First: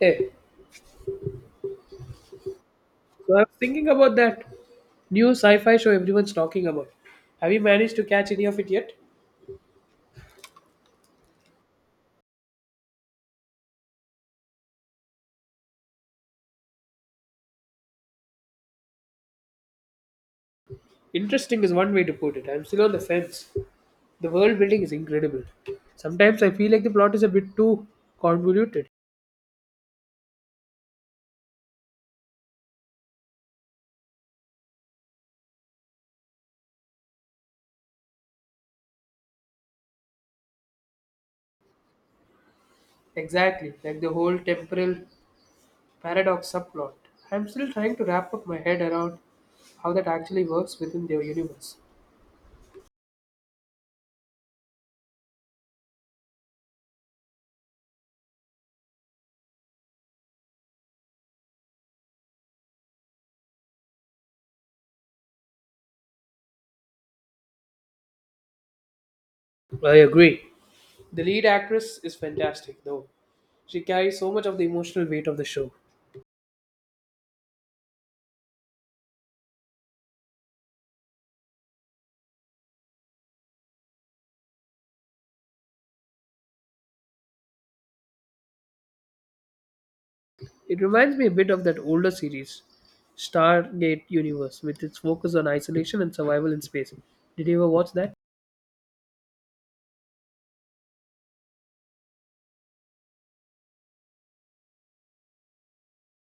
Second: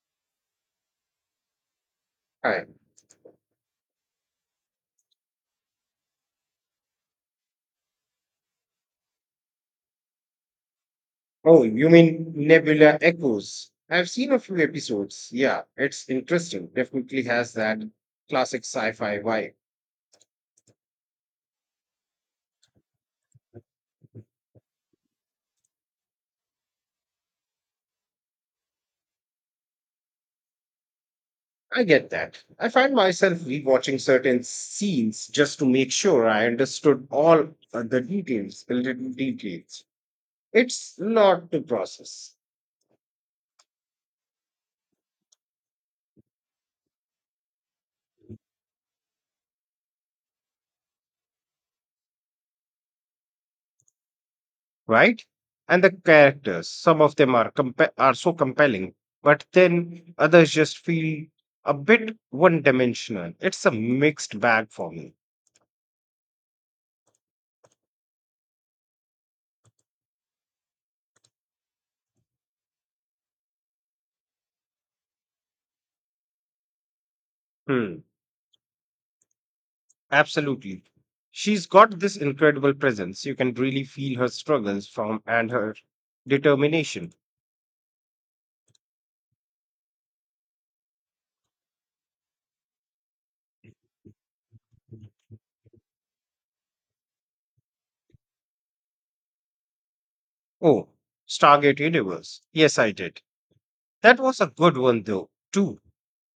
Hey, Hi. so I was thinking about that new sci-fi show everyone's talking about. Have you managed to catch any of it yet? Oh, you mean Nebula Echoes? I've seen a few episodes. Yeah, it's interesting. Definitely has that classic sci fi vibe. Interesting is one way to put it. I'm still on the fence. The world building is incredible. Sometimes I feel like the plot is a bit too convoluted. I get that. I find myself rewatching certain scenes just to make sure I understood all the details, the little details. It's not the process, Exactly, like the whole temporal paradox subplot. I'm still trying to wrap up my head around how that actually works within their universe. right? And the characters, some of them are compa- are so compelling, but then others just feel a bit one dimensional. It's a mixed bag for me. I agree. The lead actress is fantastic, though. She carries so much of the emotional weight of the show. Hmm, absolutely. She's got this incredible presence. You can really feel her struggles from and her determination. It reminds me a bit of that older series, Stargate Universe, with its focus on isolation and survival in space. Did you ever watch that? Oh, Stargate Universe. Yes, I did. That was a good one though, too,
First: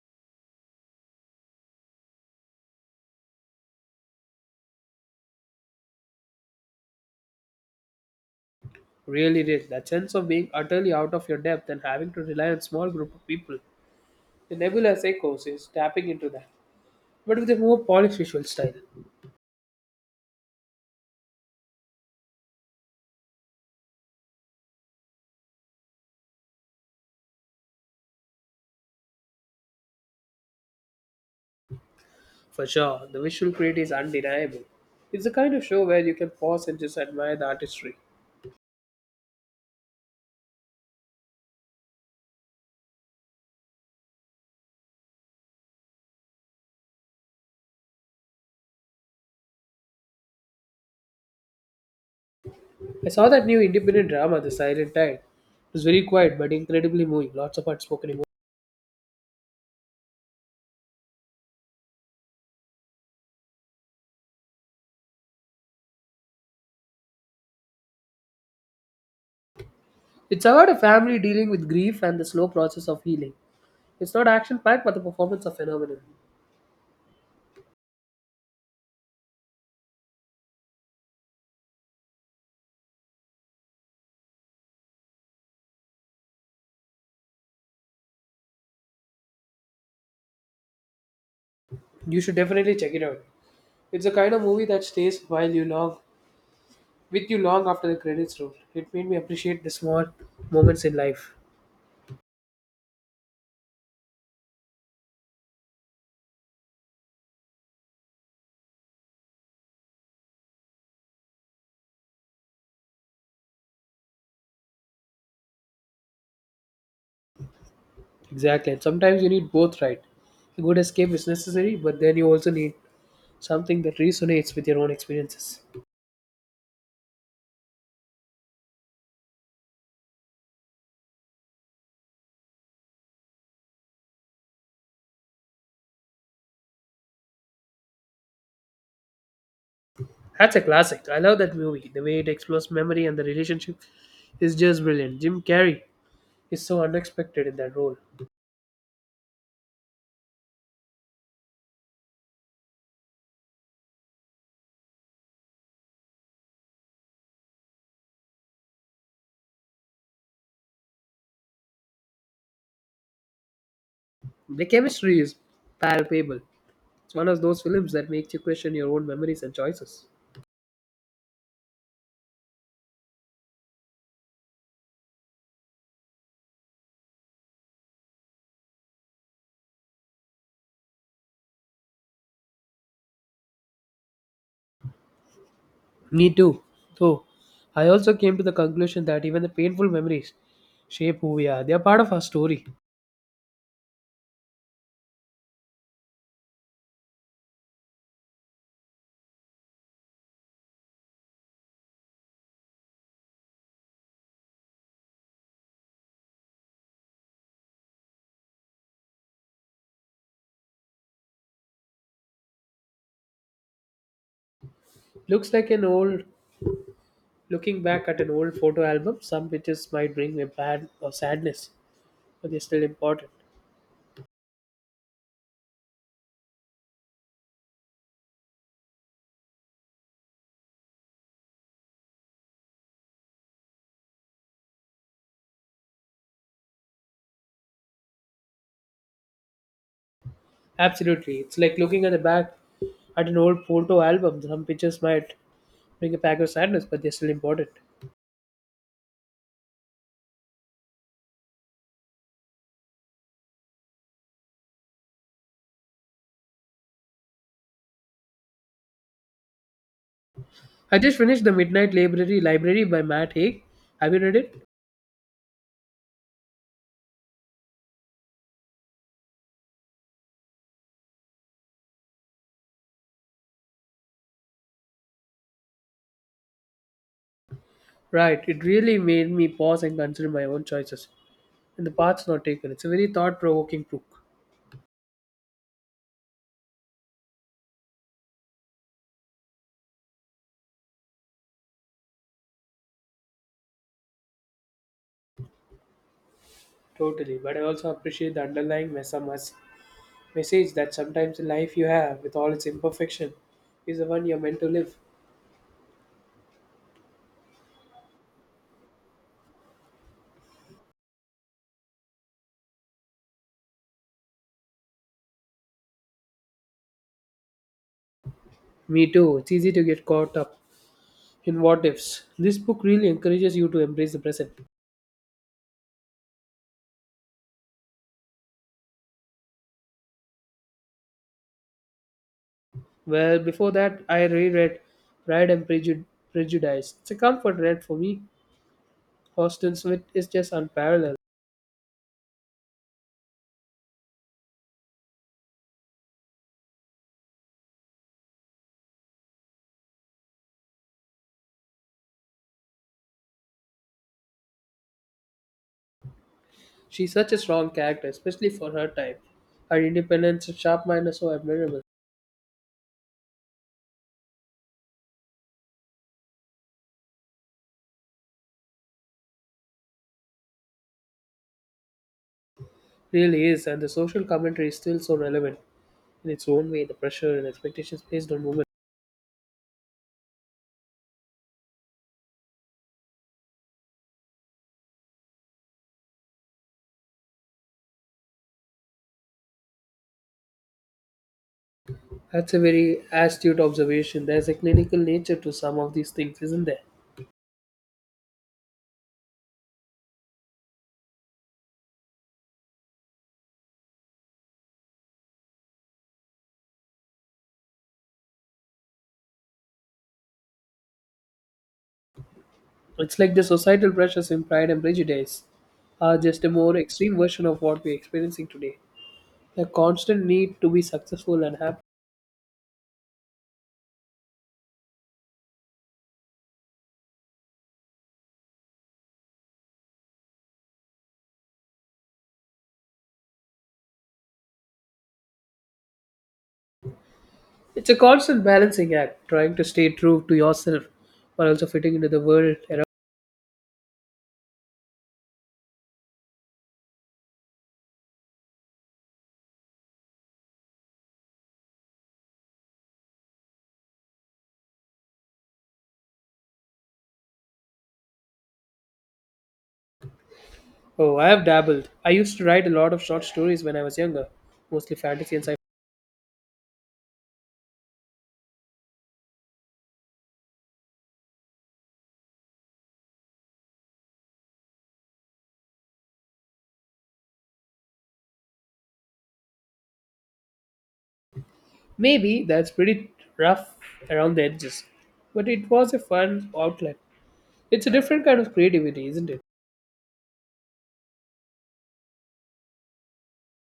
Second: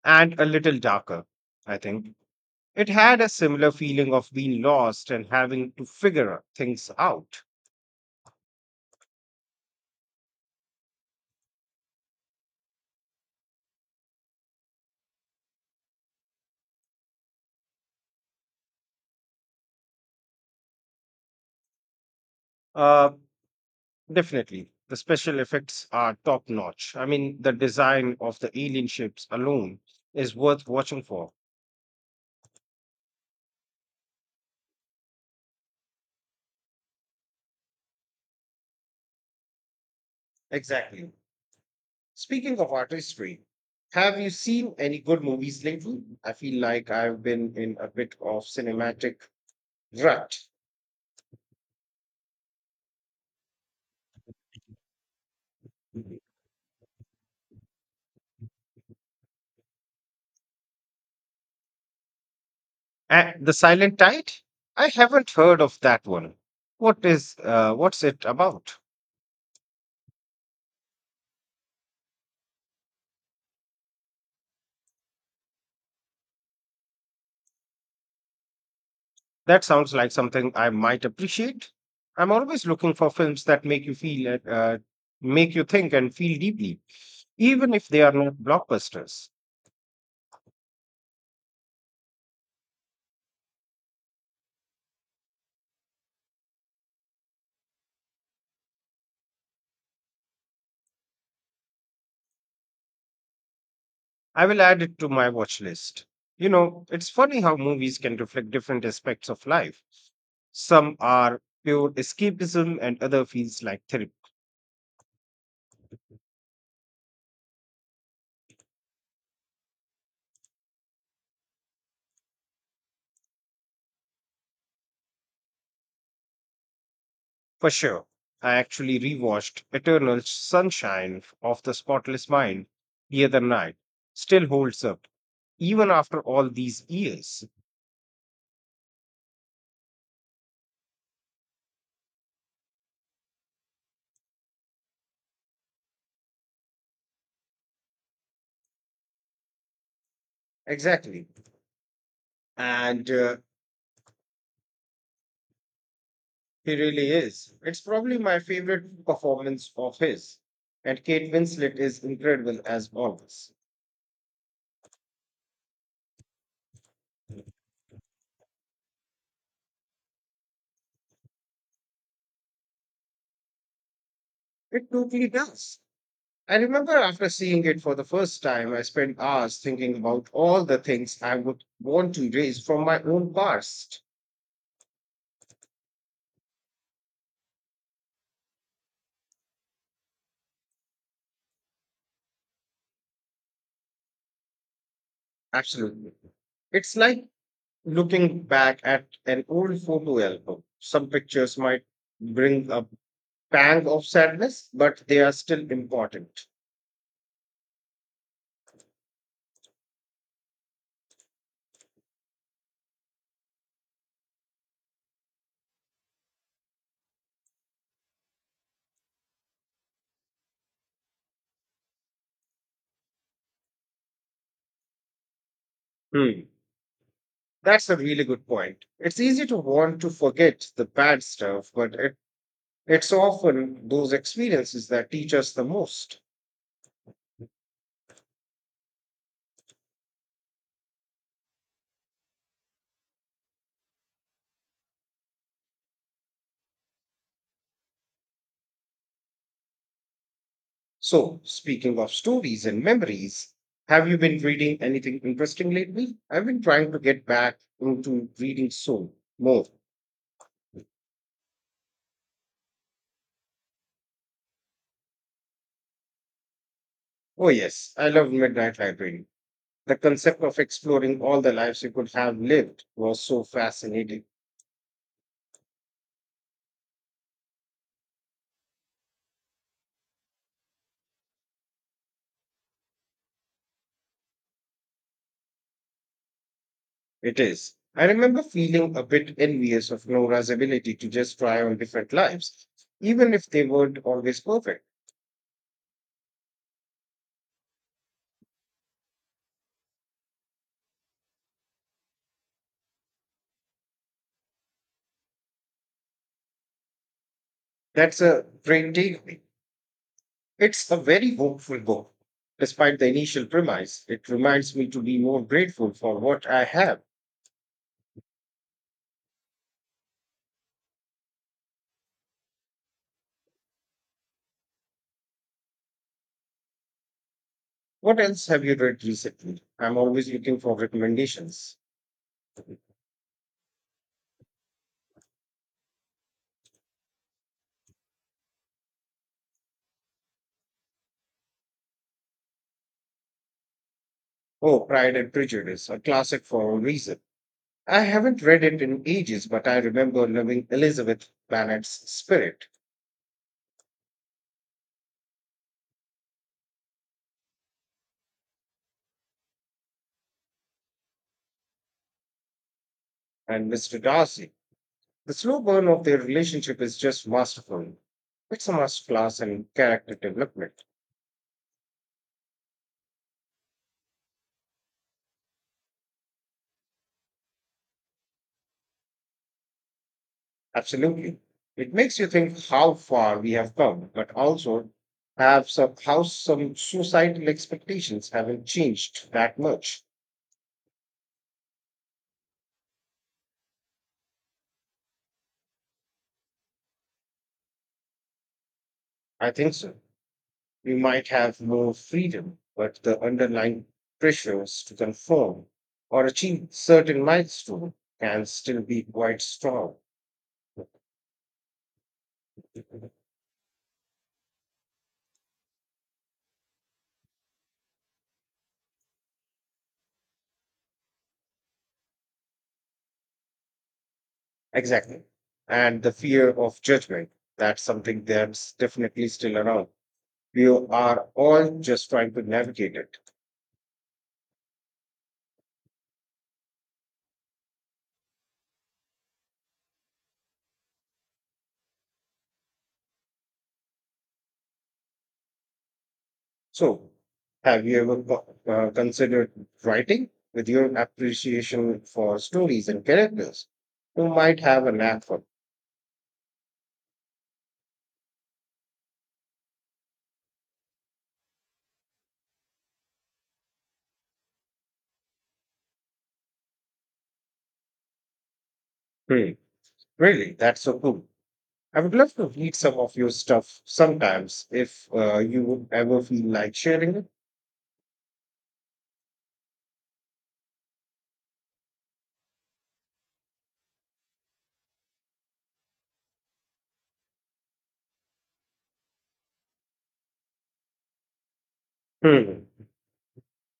and a little darker, I think. It had a similar feeling of being lost and having to figure things out. Really did. That sense of being utterly out of your depth and having to rely on a small group of people. The Nebula's Echoes is tapping into that, but with a more polished visual style. Uh, Definitely. The special effects are top notch. I mean, the design of the alien ships alone is worth watching for. For sure, the visual creativity is undeniable. It's the kind of show where you can pause and just admire the artistry. Exactly. Speaking of artistry, have you seen any good movies lately? I feel like I've been in a bit of cinematic rut. I saw that new independent drama, The Silent Tide. It was very quiet but incredibly moving, lots of unspoken emotion. And the Silent Tide? I haven't heard of that one. What is what's it about? It's about a family dealing with grief and the slow process of healing. It's not action packed, but the performance are phenomenal. That sounds like something I might appreciate. I'm always looking for films that make you feel, make you think and feel deeply, even if they are not blockbusters. You should definitely check it out. It's a kind of movie that stays while you long with you long after the credits roll. It made me appreciate the small moments in life. I will add it to my watch list. You know, it's funny how movies can reflect different aspects of life. Some are pure escapism and other feels like therapy. Exactly. And sometimes you need both, right? A good escape is necessary, but then you also need something that resonates with your own experiences. For sure, I actually rewatched Eternal Sunshine of the Spotless Mind the other night. Still holds up, even after all these years. That's a classic. I love that movie. The way it explores memory and the relationship is just brilliant. Jim Carrey is so unexpected in that role. Exactly. And he really is. It's probably my favorite performance of his. And Kate Winslet is incredible as always. The chemistry is palpable. It's one of those films that makes you question your own memories and choices. It totally does. I remember after seeing it for the first time, I spent hours thinking about all the things I would want to erase from my own past. Me too. So, I also came to the conclusion that even the painful memories shape who we are. They are part of our story. Absolutely. It's like looking back at an old photo album. Some pictures might bring a pang of sadness, but they are still important. Looks like an old Looking back at an old photo album, some pictures might bring a bad or sadness, but they're still important. Hmm. That's a really good point. It's easy to want to forget the bad stuff, but it's often those experiences that teach us the most. Absolutely. It's like looking at the back at an old photo album. Some pictures might bring a pack of sadness, but they're still important. So, speaking of stories and memories, have you been reading anything interesting lately? I've been trying to get back into reading so more. I just finished The Midnight Library by Matt Haig. Have you read it? Oh, yes, I love Midnight Library. The concept of exploring all the lives you could have lived was so fascinating. Right, it really made me pause and consider my own choices and the paths not taken. It's a very thought provoking book. It is. I remember feeling a bit envious of Nora's ability to just try on different lives, even if they weren't always perfect. Totally, but I also appreciate the underlying message that sometimes the life you have, with all its imperfection, is the one you're meant to live. That's a great takeaway. It's a very hopeful book. Despite the initial premise, it reminds me to be more grateful for what I have. Me too, it's easy to get caught up in what ifs. This book really encourages you to embrace the present. What else have you read recently? I'm always looking for recommendations. Well, before that, I reread Pride and Prejudice. It's a comfort read for me. Austin Smith is just unparalleled. Oh, Pride and Prejudice, a classic for a reason. I haven't read it in ages, but I remember loving Elizabeth Bennet's spirit She's such a strong character, especially for her time. Her independence and sharp mind are so admirable. and Mr. Darcy. The slow burn of their relationship is just masterful. It's a masterclass in character development. Really is, and the social commentary is still so relevant. In its own way, the pressure and expectations placed on women. Absolutely. It makes you think how far we have come, but also how some societal expectations haven't changed that much. That's a very astute observation. There's a clinical nature to some of these things, isn't there? I think so. We might have more freedom, but the underlying pressures to conform or achieve certain milestone can still be quite strong. It's like the societal pressures in Pride and Prejudice are just a more extreme version of what we're experiencing today. The constant need to be successful and happy. Exactly. And the fear of judgment, that's something that's definitely still around. We are all just trying to navigate it. It's a constant balancing act, trying to stay true to yourself while also fitting into the world around. So, have you ever considered writing with your appreciation for stories and characters? You might have a knack for Oh, I have dabbled. I used to write a lot of short stories when I was younger, mostly fantasy and sci-fi. it. Hmm. Really, that's so cool. I would love to read some of your stuff sometimes if you would ever feel like sharing it. Maybe that's pretty rough around the edges, but it was a fun outlet. It's a different kind of creativity, isn't it? Hmm.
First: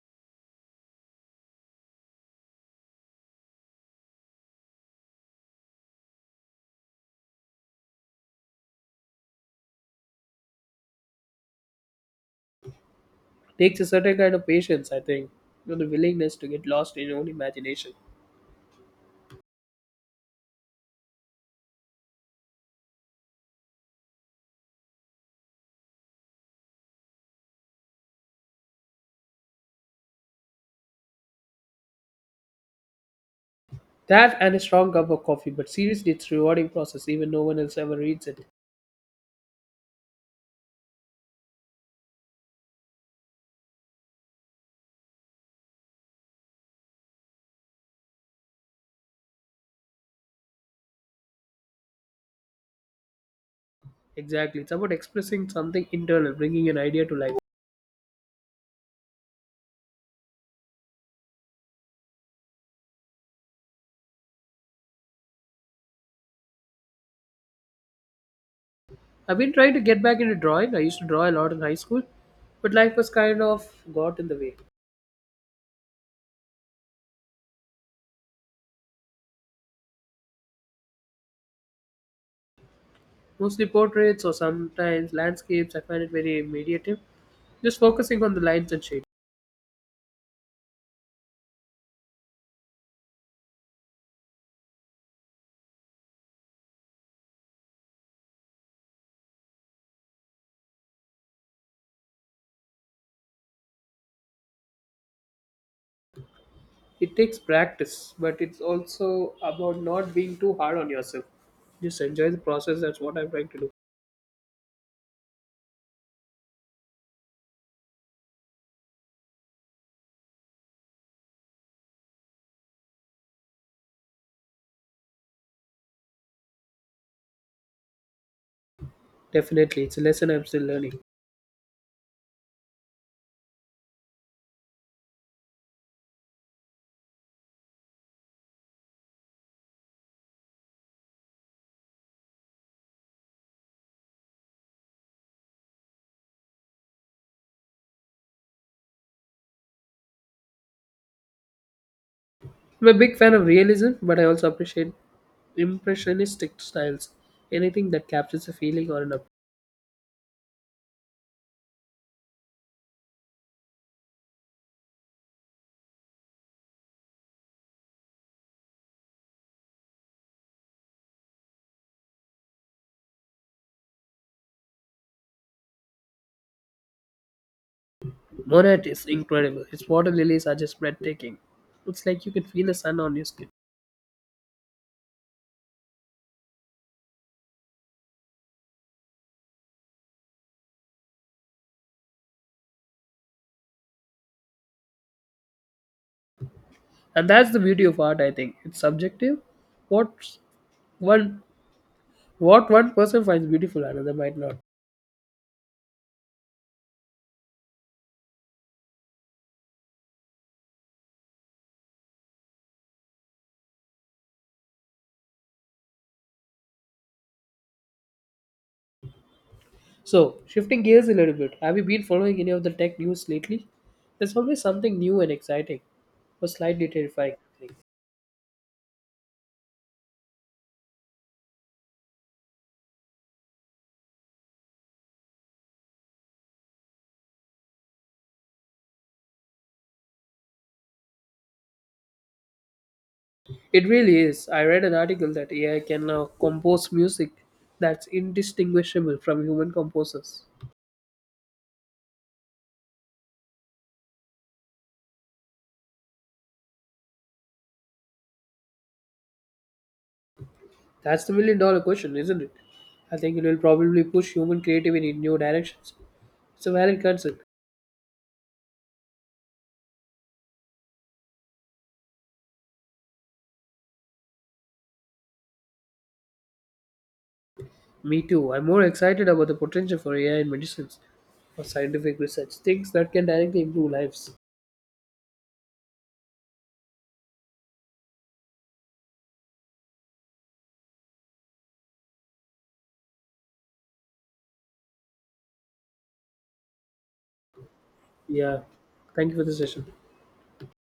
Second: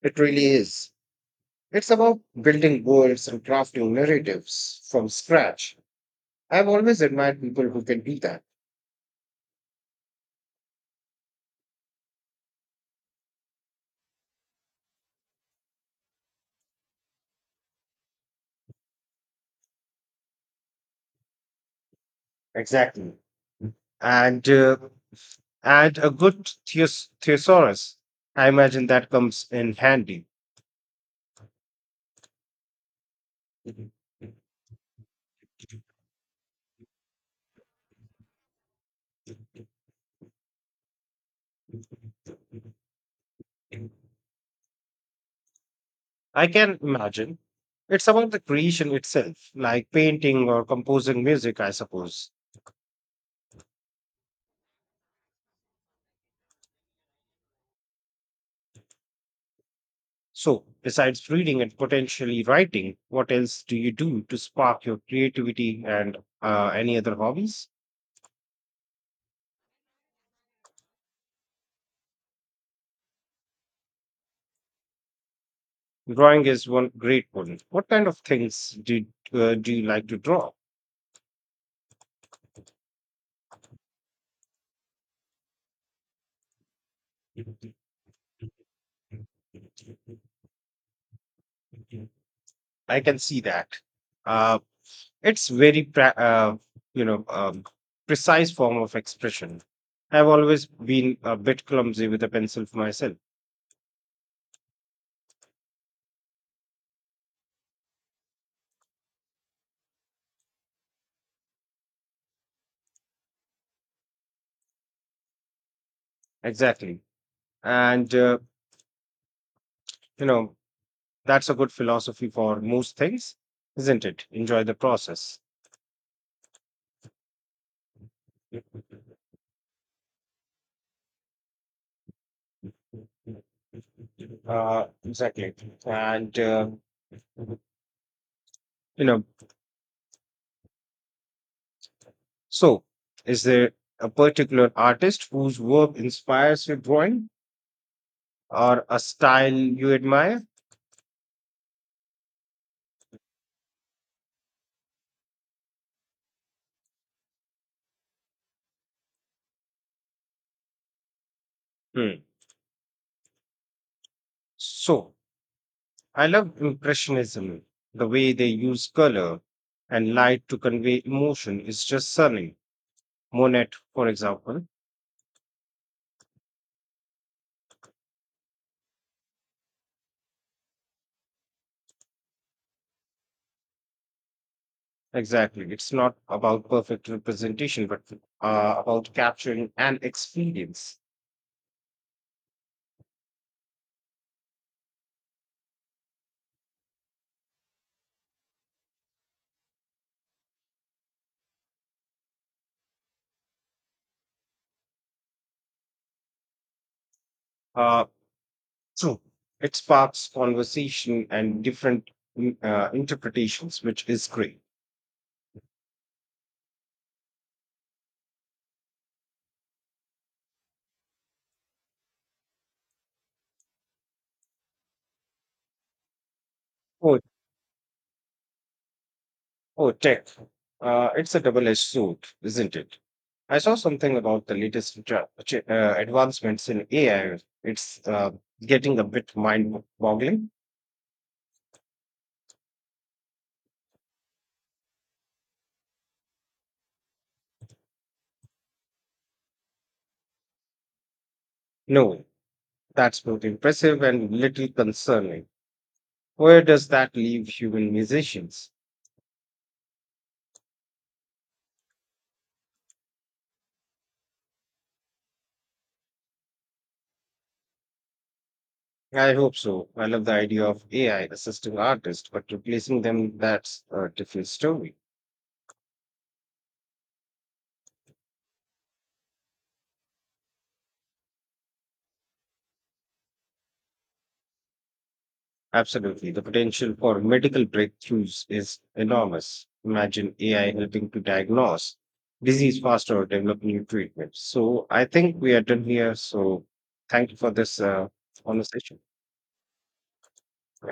It really is. It's about building worlds and crafting narratives from scratch. I've always admired people who can do that. Takes a certain kind of patience, I think, and the willingness to get lost in your own imagination. Exactly. And a good thesaurus. I imagine that comes in handy. That and a strong cup of coffee, but seriously, it's a rewarding process, even no one else ever reads it. I can imagine. It's about the creation itself, like painting or composing music, I suppose. Exactly. It's about expressing something internal, bringing an idea to life. So, besides reading and potentially writing, what else do you do to spark your creativity and any other hobbies? I've been trying to get back into drawing. I used to draw a lot in high school, but life was kind of got in the way. Drawing is one great one. What kind of things do you like to draw? Mostly portraits or sometimes landscapes. I find it very meditative. Just focusing on the lines and shapes. I can see that. Uh, it's very, you know, um, precise form of expression. I've always been a bit clumsy with a pencil for myself. It takes practice, but it's also about not being too hard on yourself. Just enjoy the process. That's what I'm trying to do. Exactly, and you know that's a good philosophy for most things, isn't it? Enjoy the process. Definitely, it's a lesson I'm still learning. Exactly, and you know. So, is there a particular artist whose work inspires your drawing, or a style you admire? I'm a big fan of realism, but I also appreciate impressionistic styles. Anything that captures a feeling or an. Hmm. So, I love Impressionism. The way they use color and light to convey emotion is just stunning. Monet, for example, Monet is incredible. His water lilies are just breathtaking. It's like you can feel the sun on your skin. exactly. It's not about perfect representation, but about capturing an experience. And that's the beauty of art, I think. It's subjective. What one what one person finds beautiful, another might not. Uh, so, it sparks conversation and different interpretations, which is great. So, shifting gears a little bit, have you been following any of the tech news lately? There's always something new and exciting, or slightly Oh, terrifying. I think. Oh, tech. It's a double-edged sword, isn't it? I saw something about the latest advancements in AI. It's getting a bit mind-boggling. It really is. I read an article that AI can now compose music that's indistinguishable from human composers. No, that's both impressive and little concerning. Where does that leave human musicians? That's the million dollar question, isn't it? I think it will probably push human creativity in new directions. It's a valid concern. I hope so. I love the idea of AI assisting artists, but replacing them, that's a different story. Me too. I'm more excited about the potential for AI in medicines, for scientific research, things that can directly improve lives. Absolutely. The potential for medical breakthroughs is enormous. Imagine AI helping to diagnose disease faster or develop new treatments. So I think we are done here. So thank you for this Yeah. conversation. Thank you for the session. Yeah.